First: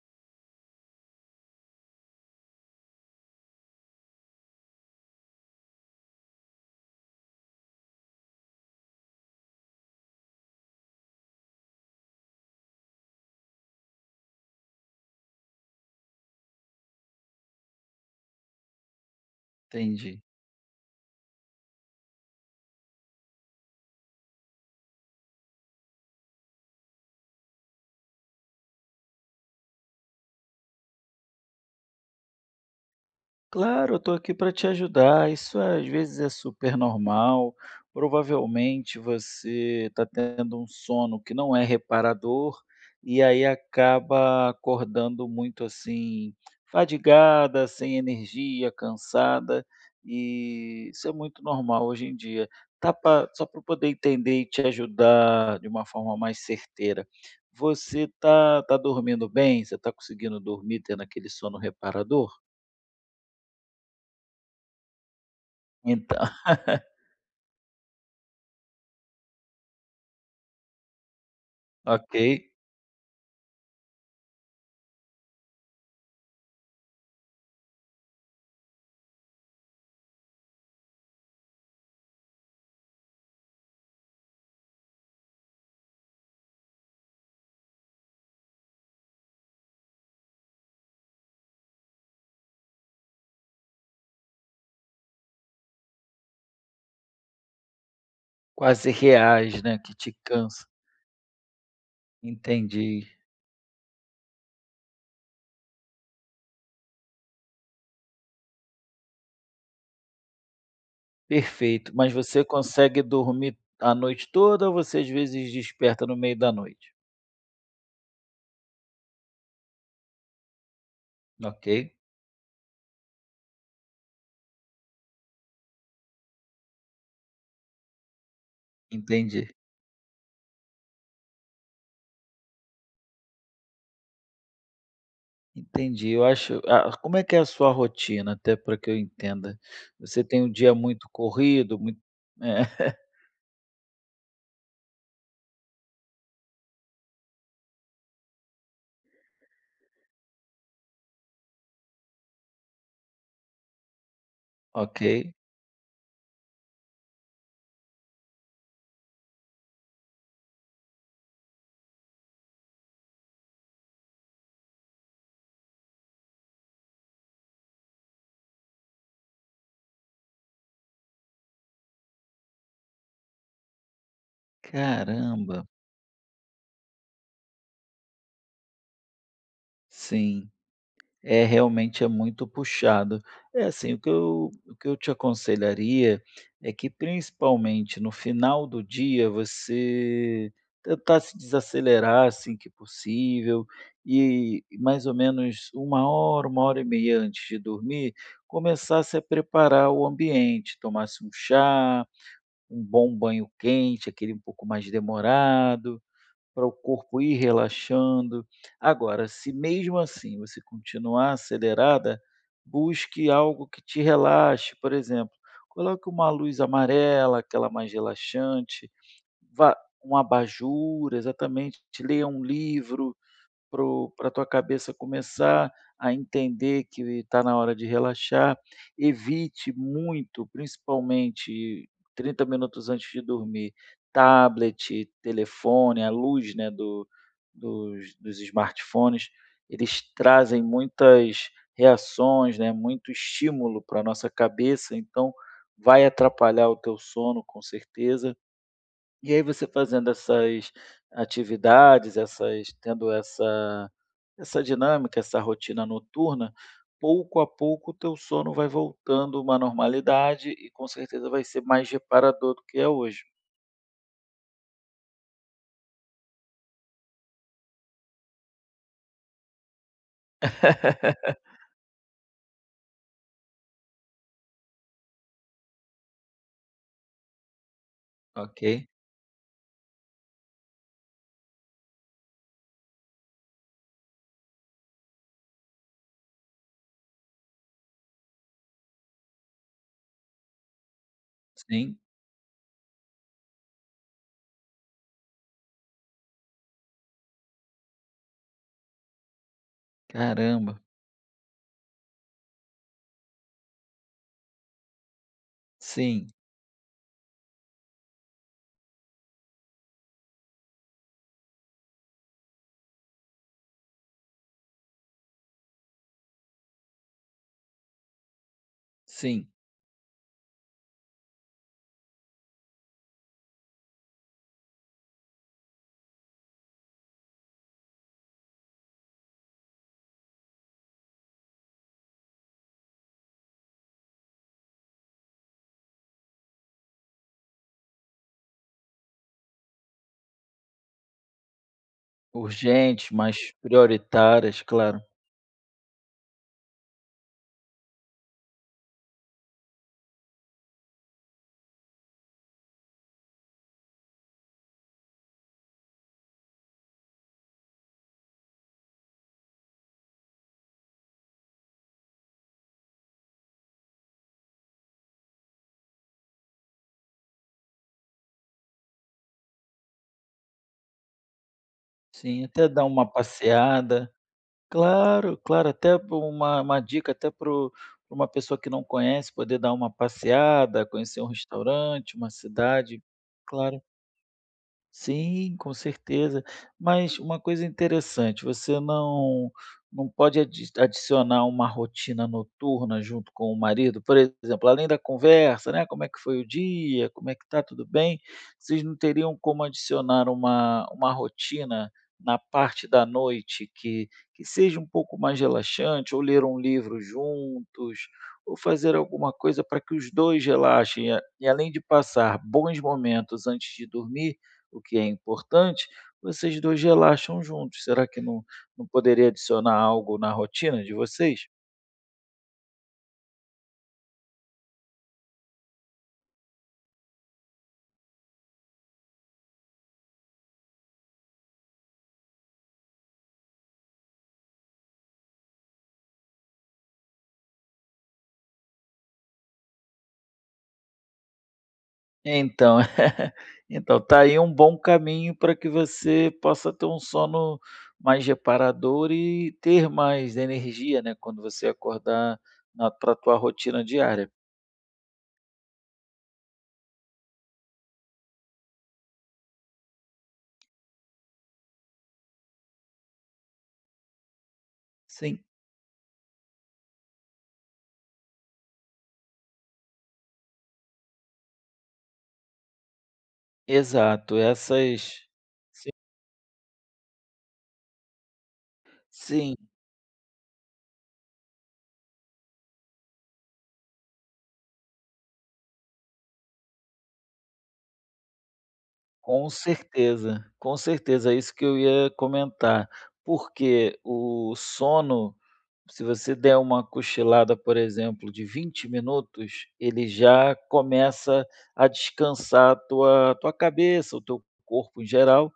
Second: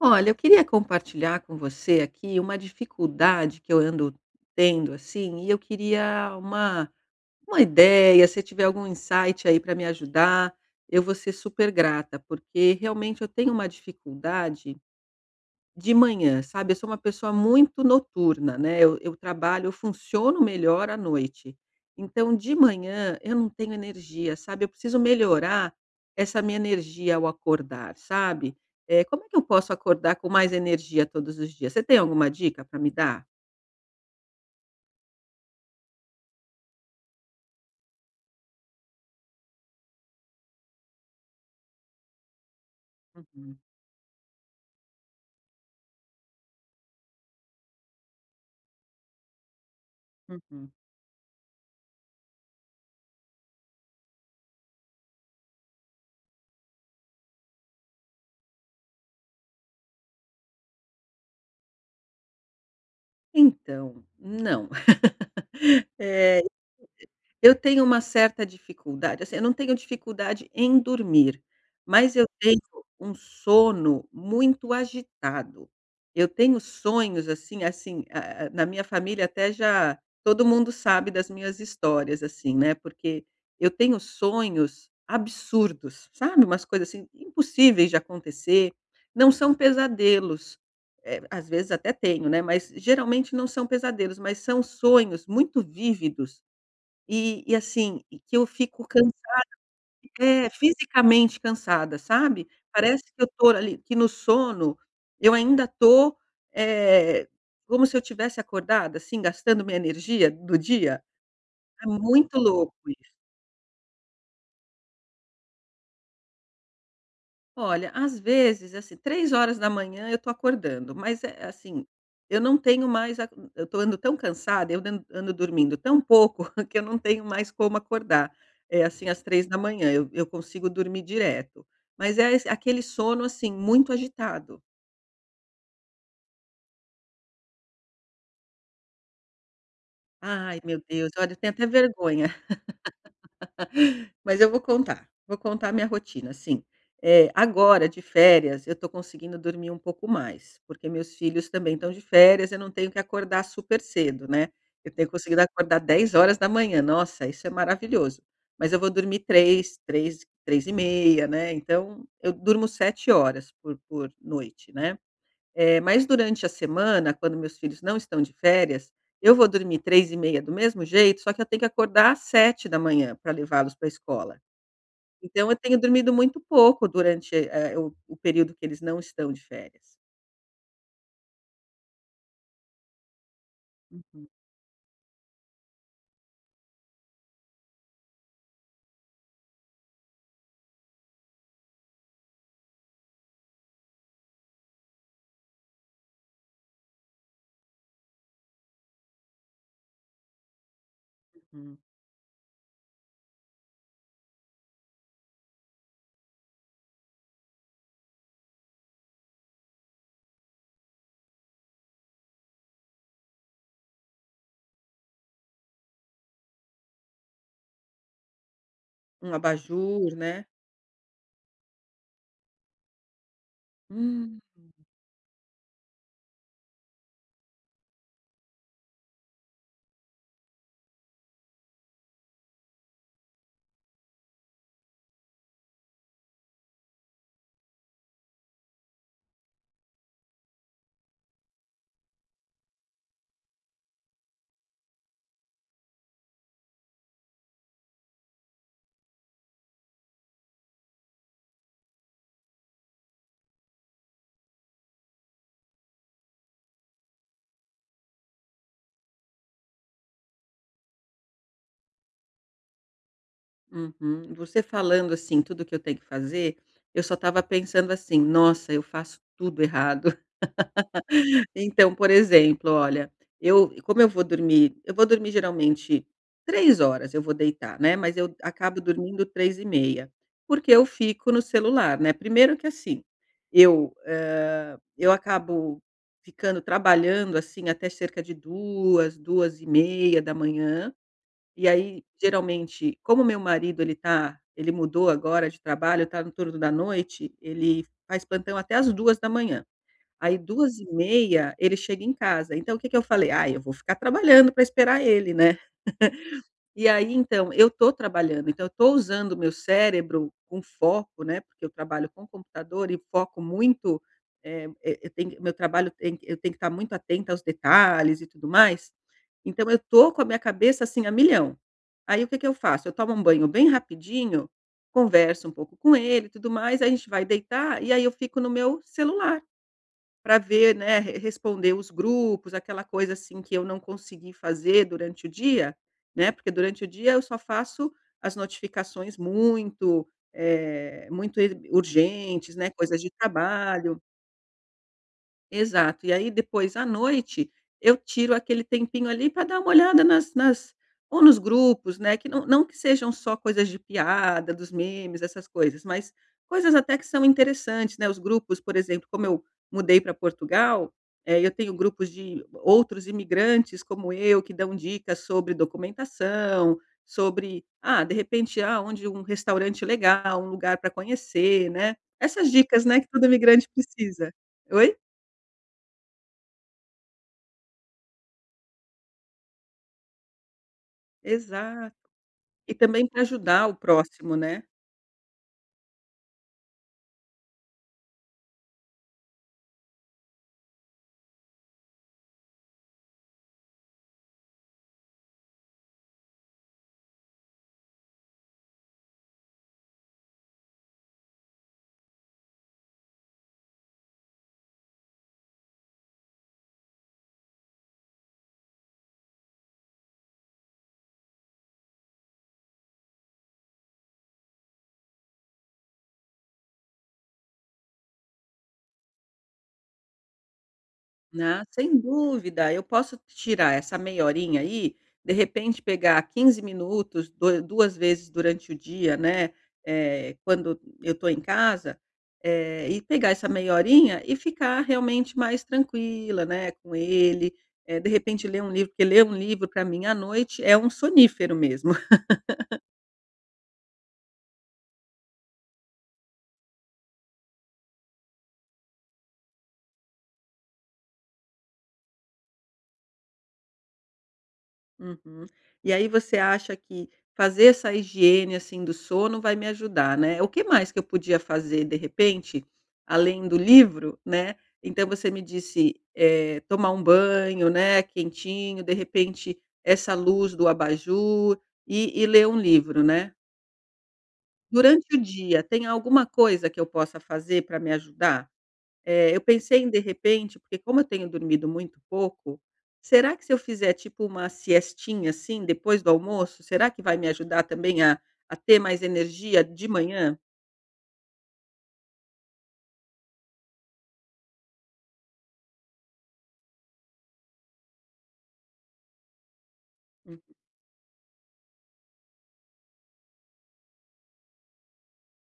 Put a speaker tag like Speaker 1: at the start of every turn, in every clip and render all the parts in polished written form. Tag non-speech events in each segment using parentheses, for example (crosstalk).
Speaker 1: Olha, eu queria compartilhar com você aqui uma dificuldade que eu ando tendo, assim, e eu queria uma ideia, se tiver algum insight aí para me ajudar, eu vou ser super grata, porque realmente eu tenho uma dificuldade de manhã, sabe, eu sou uma pessoa muito noturna, né, eu
Speaker 2: Entendi.
Speaker 1: funciono melhor à noite. Então de manhã eu não tenho energia, sabe, eu preciso melhorar essa minha energia ao acordar, sabe. Como é que eu posso acordar com mais energia todos os dias? Você tem alguma dica para me dar?
Speaker 2: Claro, eu estou aqui para te ajudar. Isso é, às vezes é super normal. Provavelmente você está tendo um sono que não é reparador e aí
Speaker 1: Uhum,
Speaker 2: acaba acordando muito assim, fadigada, sem energia, cansada.
Speaker 1: uhum.
Speaker 2: E isso é muito normal hoje em dia. Só para poder entender e te ajudar de uma forma mais certeira. Você tá dormindo bem? Você está conseguindo dormir tendo aquele sono reparador?
Speaker 1: Então, não. (laughs)
Speaker 2: Então,
Speaker 1: Eh
Speaker 2: (laughs)
Speaker 1: Eu tenho uma certa dificuldade, assim, eu não tenho dificuldade em dormir,
Speaker 2: ok.
Speaker 1: mas eu tenho um sono muito agitado. Eu tenho sonhos, assim assim, na minha família até já todo mundo sabe das minhas histórias, assim, né, porque eu tenho sonhos absurdos, sabe, umas coisas, assim, impossíveis de acontecer, não são pesadelos, às vezes até tenho, né, mas geralmente não são pesadelos, mas são sonhos muito vívidos e assim, e que eu fico
Speaker 2: Quase
Speaker 1: cansa
Speaker 2: reais, né, que te
Speaker 1: é,
Speaker 2: cansa.
Speaker 1: fisicamente cansada, sabe. Parece
Speaker 2: Entendi,
Speaker 1: que eu tô ali que no sono eu ainda tô, eh, como se eu tivesse acordada, assim, gastando minha energia do dia. É
Speaker 2: perfeito. Mas
Speaker 1: muito
Speaker 2: você
Speaker 1: louco.
Speaker 2: consegue dormir a noite toda ou você às vezes desperta no meio da noite?
Speaker 1: Olha, às vezes, assim, 3h da manhã eu tô acordando, mas é
Speaker 2: Ok,
Speaker 1: assim, eu não tenho mais a, eu tô ando tão cansada, eu ando dormindo tão pouco (laughs) que eu não tenho mais como acordar. É assim, às
Speaker 2: entendi,
Speaker 1: 3h eu consigo dormir direto. Mas é esse aquele sono, assim, muito agitado.
Speaker 2: entendi. Eu acho como é que é a sua rotina, até para que eu entenda? Você tem um
Speaker 1: Ai,
Speaker 2: dia
Speaker 1: meu
Speaker 2: muito
Speaker 1: Deus, olha, eu tenho até
Speaker 2: corrido, muito
Speaker 1: vergonha.
Speaker 2: é, (laughs)
Speaker 1: Mas eu vou contar a minha rotina, assim, agora de férias eu estou conseguindo dormir um pouco mais, porque meus filhos também estão de férias, eu não tenho que acordar super cedo, né, eu
Speaker 2: ok.
Speaker 1: tenho conseguido acordar 10h da manhã. Nossa, isso é maravilhoso, mas eu vou dormir 3, 3, 3h30, né, então eu durmo 7 horas por noite, né. Mas durante a semana, quando meus filhos não estão de férias, eu vou dormir 3h30 do mesmo jeito, só que eu tenho que acordar às 7h da manhã para levá-los para a escola. Então eu
Speaker 2: Caramba,
Speaker 1: tenho dormido muito pouco durante, o período que eles não estão de férias.
Speaker 2: sim. É, realmente é muito puxado. É assim, o que eu te aconselharia é que, principalmente no final do dia, você tentar se desacelerar assim que possível e mais ou menos uma hora e meia antes de dormir, começasse a preparar o ambiente, tomasse um
Speaker 1: Uhum.
Speaker 2: chá, um bom banho quente, aquele um pouco mais demorado, para o corpo ir relaxando. Agora, se mesmo assim você continuar acelerada, busque algo que te relaxe. Por exemplo, coloque uma luz amarela, aquela mais relaxante,
Speaker 1: Um
Speaker 2: vá
Speaker 1: abajur,
Speaker 2: um
Speaker 1: né.
Speaker 2: abajur, exatamente, leia um livro, para a
Speaker 1: Hum,
Speaker 2: tua cabeça começar a entender que está na hora de relaxar. Evite muito, principalmente 30 minutos antes de dormir, tablet, telefone, a luz, né, do dos smartphones, eles trazem muitas reações, né, muito estímulo para a nossa cabeça, então vai atrapalhar o teu sono, com certeza. E aí você fazendo essas atividades, essas tendo essa essa dinâmica, essa rotina noturna, pouco a pouco o teu sono vai voltando a uma normalidade e com certeza vai ser mais reparador do que é hoje.
Speaker 1: uhum. Você falando, assim, tudo que eu tenho que fazer, eu só estava pensando assim: "Nossa, eu faço tudo errado". Então, por exemplo, olha, eu como eu vou dormir geralmente 3h eu vou deitar, né, mas eu acabo
Speaker 2: Ok.
Speaker 1: dormindo 3h30 porque eu fico no celular, né. Primeiro que assim, eu acabo ficando trabalhando, assim, até cerca de duas 2h30 da manhã e
Speaker 2: Sim,
Speaker 1: aí geralmente, como meu marido ele mudou agora de trabalho, tá no turno da noite, ele faz plantão até as 2h da manhã. Aí duas
Speaker 2: caramba.
Speaker 1: e meia ele chega em casa, então o que que eu falei: "Ah, eu vou ficar trabalhando para esperar ele, né".
Speaker 2: Sim,
Speaker 1: E aí então, eu tô trabalhando, então eu tô usando o meu cérebro com foco, né, porque eu trabalho com computador e foco muito, e eu tenho meu trabalho tem eu tenho que estar muito atenta aos detalhes e tudo mais,
Speaker 2: sim.
Speaker 1: então eu tô com a minha cabeça, assim, a milhão. Aí o que que eu faço? Eu tomo um banho bem rapidinho, converso um pouco com ele e tudo mais, aí a gente vai deitar e aí eu fico no meu celular para ver, né, re responder os grupos, aquela coisa, assim, que eu não consegui fazer durante o dia, né, porque durante o dia eu só faço as notificações muito, muito e urgentes, né, coisas de
Speaker 2: Urgentes, mais
Speaker 1: trabalho.
Speaker 2: prioritárias, claro.
Speaker 1: Exato. E aí depois à noite, eu tiro aquele tempinho ali para dar uma olhada nas ou nos grupos, né, que não, não que sejam só coisas de piada, dos memes, essas coisas, mas coisas até que são interessantes, né, os grupos, por exemplo, como eu mudei para Portugal, eu tenho grupos de outros imigrantes como eu, que dão dicas sobre documentação, sobre, ah, de repente, ah, onde um restaurante legal, um lugar para conhecer, né.
Speaker 2: Sim,
Speaker 1: Essas
Speaker 2: até
Speaker 1: dicas,
Speaker 2: dar
Speaker 1: né, que
Speaker 2: uma
Speaker 1: todo imigrante
Speaker 2: passeada.
Speaker 1: precisa. Oi?
Speaker 2: Claro, claro, até uma dica até para uma pessoa que não conhece poder dar uma passeada, conhecer um
Speaker 1: Exato.
Speaker 2: restaurante, uma
Speaker 1: E
Speaker 2: cidade.
Speaker 1: também para ajudar o
Speaker 2: Claro.
Speaker 1: próximo, né.
Speaker 2: Sim, com certeza. Mas uma coisa interessante, você não pode adicionar uma rotina noturna junto com o marido? Por exemplo, além da conversa, né, como é que foi o dia, como é que tá, tudo bem? Vocês não teriam como adicionar uma rotina na parte da noite que seja um pouco mais relaxante, ou ler um livro juntos, ou fazer alguma coisa para que os 2 relaxem, e a e além de passar bons momentos antes de dormir, o que é importante, vocês 2 relaxam juntos. Será que não poderia adicionar algo na rotina de vocês?
Speaker 1: Ah, sem dúvida, eu posso tirar essa meia horinha aí, de repente pegar 15 minutos, doi 2 vezes durante o dia, né, quando eu estou em casa, e pegar essa meia horinha e ficar realmente mais tranquila, né, com ele, de repente ler um livro, porque ler um livro para mim à noite é um sonífero mesmo.
Speaker 2: Então, (laughs) então tá aí um bom caminho para que você possa ter um sono mais reparador e ter mais energia, né, quando você acordar para a tua rotina diária.
Speaker 1: Uhum. E aí você acha que fazer essa higiene, assim, do sono vai me ajudar, né. O que mais que eu podia fazer, de repente, além do livro, né. Então você me
Speaker 2: Sim,
Speaker 1: disse, tomar um banho, né, quentinho, de repente, essa luz do abajur e ler um livro, né.
Speaker 2: exato,
Speaker 1: Durante o
Speaker 2: essas
Speaker 1: dia, tem
Speaker 2: sim,
Speaker 1: alguma coisa que eu possa fazer para me ajudar? Eu
Speaker 2: sim,
Speaker 1: pensei em de repente, porque como eu tenho dormido muito pouco, será que se eu fizer tipo uma siestinha, assim, depois do almoço, será que vai me ajudar também a ter mais energia de manhã?
Speaker 2: com certeza, é isso que eu ia comentar, porque o sono. Se você der uma cochilada, por exemplo, de 20 minutos, ele
Speaker 1: Hum,
Speaker 2: já começa a descansar a tua cabeça, o teu corpo em geral,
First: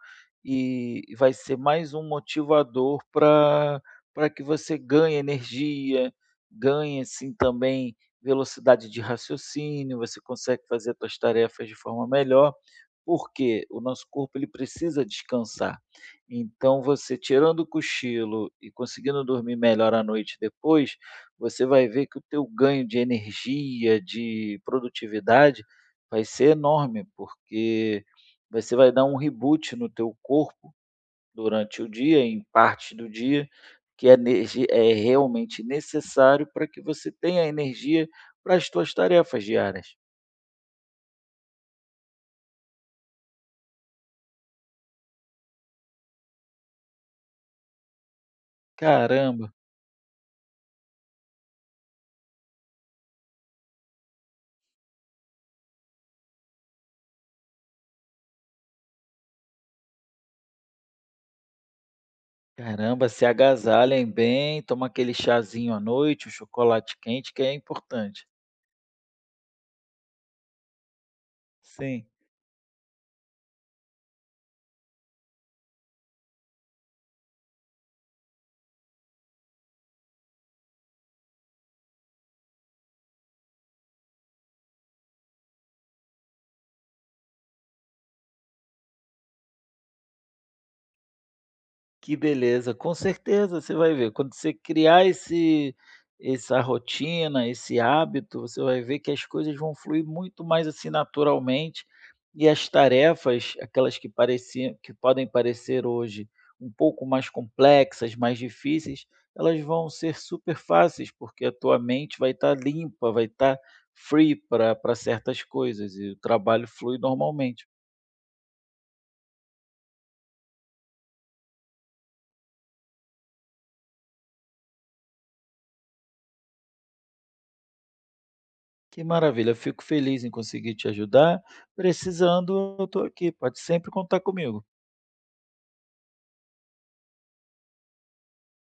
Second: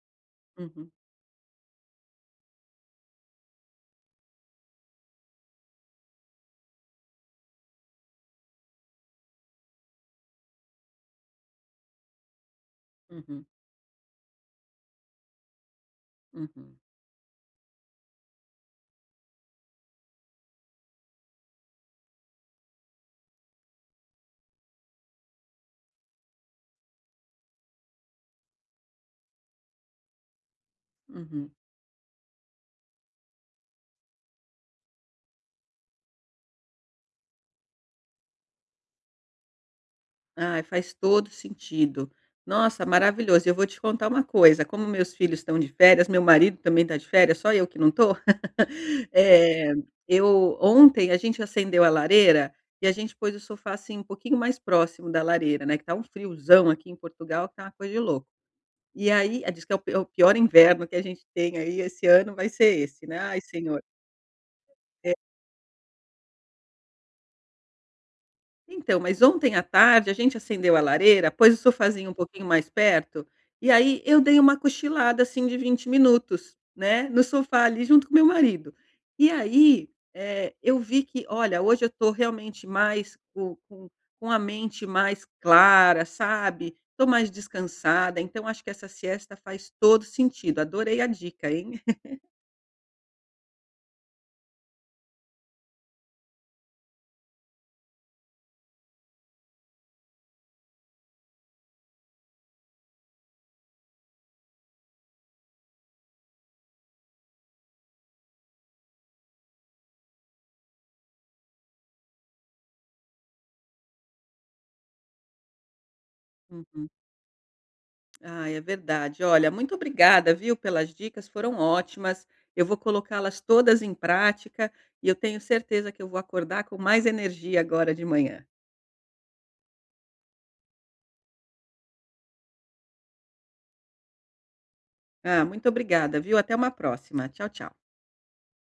Speaker 1: uhum,
Speaker 2: e vai ser mais um motivador para que você ganhe energia, ganhe, assim, também velocidade de raciocínio, você consegue fazer suas tarefas de forma melhor,
Speaker 1: uhum,
Speaker 2: porque o nosso corpo ele precisa descansar.
Speaker 1: uhum,
Speaker 2: Então você tirando o cochilo e conseguindo dormir melhor à noite depois, você vai ver que o teu ganho de energia, de produtividade, vai ser enorme, porque você vai dar um reboot no teu corpo
Speaker 1: uhum.
Speaker 2: durante o dia, em parte do dia, que é energi é realmente necessário para que você tenha energia para as tuas tarefas diárias.
Speaker 1: Ai, faz todo sentido. Nossa, maravilhoso. E eu vou te contar uma coisa, como meus filhos estão de férias, meu marido também está de férias, só eu que não estou. (laughs)
Speaker 2: Caramba!
Speaker 1: Eh, eu ontem a gente acendeu a lareira e a gente pôs o sofá, assim, um pouquinho mais próximo da lareira, né, que tá um friozão aqui em Portugal, que tá uma coisa de louco. E aí, ah, diz que é o p é o pior inverno que a gente tem aí esse ano vai ser esse,
Speaker 2: Caramba,
Speaker 1: né.
Speaker 2: se
Speaker 1: Ai, senhor.
Speaker 2: agasalhem bem, toma aquele chazinho à noite, o chocolate quente, que é importante.
Speaker 1: Então, mas ontem à tarde a gente acendeu a lareira, pôs o
Speaker 2: Sim.
Speaker 1: sofazinho um pouquinho mais perto, e aí eu dei uma cochilada, assim, de 20 minutos, né, no sofá ali junto com meu marido. E aí, eu vi que, olha, hoje eu estou realmente mais co com a mente mais clara, sabe, estou mais descansada, então acho que essa siesta faz todo sentido. Adorei a dica, hein.
Speaker 2: Que beleza, com certeza você vai ver. Quando você criar esse essa rotina, esse hábito, você vai ver que as coisas vão fluir muito mais assim naturalmente e as tarefas, aquelas que pareciam, que podem parecer hoje um pouco mais complexas, mais difíceis, elas vão ser super fáceis, porque a tua mente vai estar limpa, vai estar free para certas coisas e o
Speaker 1: (laughs)
Speaker 2: trabalho
Speaker 1: Uhum.
Speaker 2: flui normalmente.
Speaker 1: Ah, é verdade. Olha, muito obrigada, viu, pelas dicas, foram ótimas. Eu vou colocá-las todas em prática e eu tenho certeza que eu vou acordar com mais energia agora de manhã.
Speaker 2: Que maravilha, eu fico feliz em conseguir te ajudar. Precisando, eu estou aqui, pode sempre contar comigo.
Speaker 1: Ah, muito obrigada, viu? Até uma próxima. Tchau, tchau.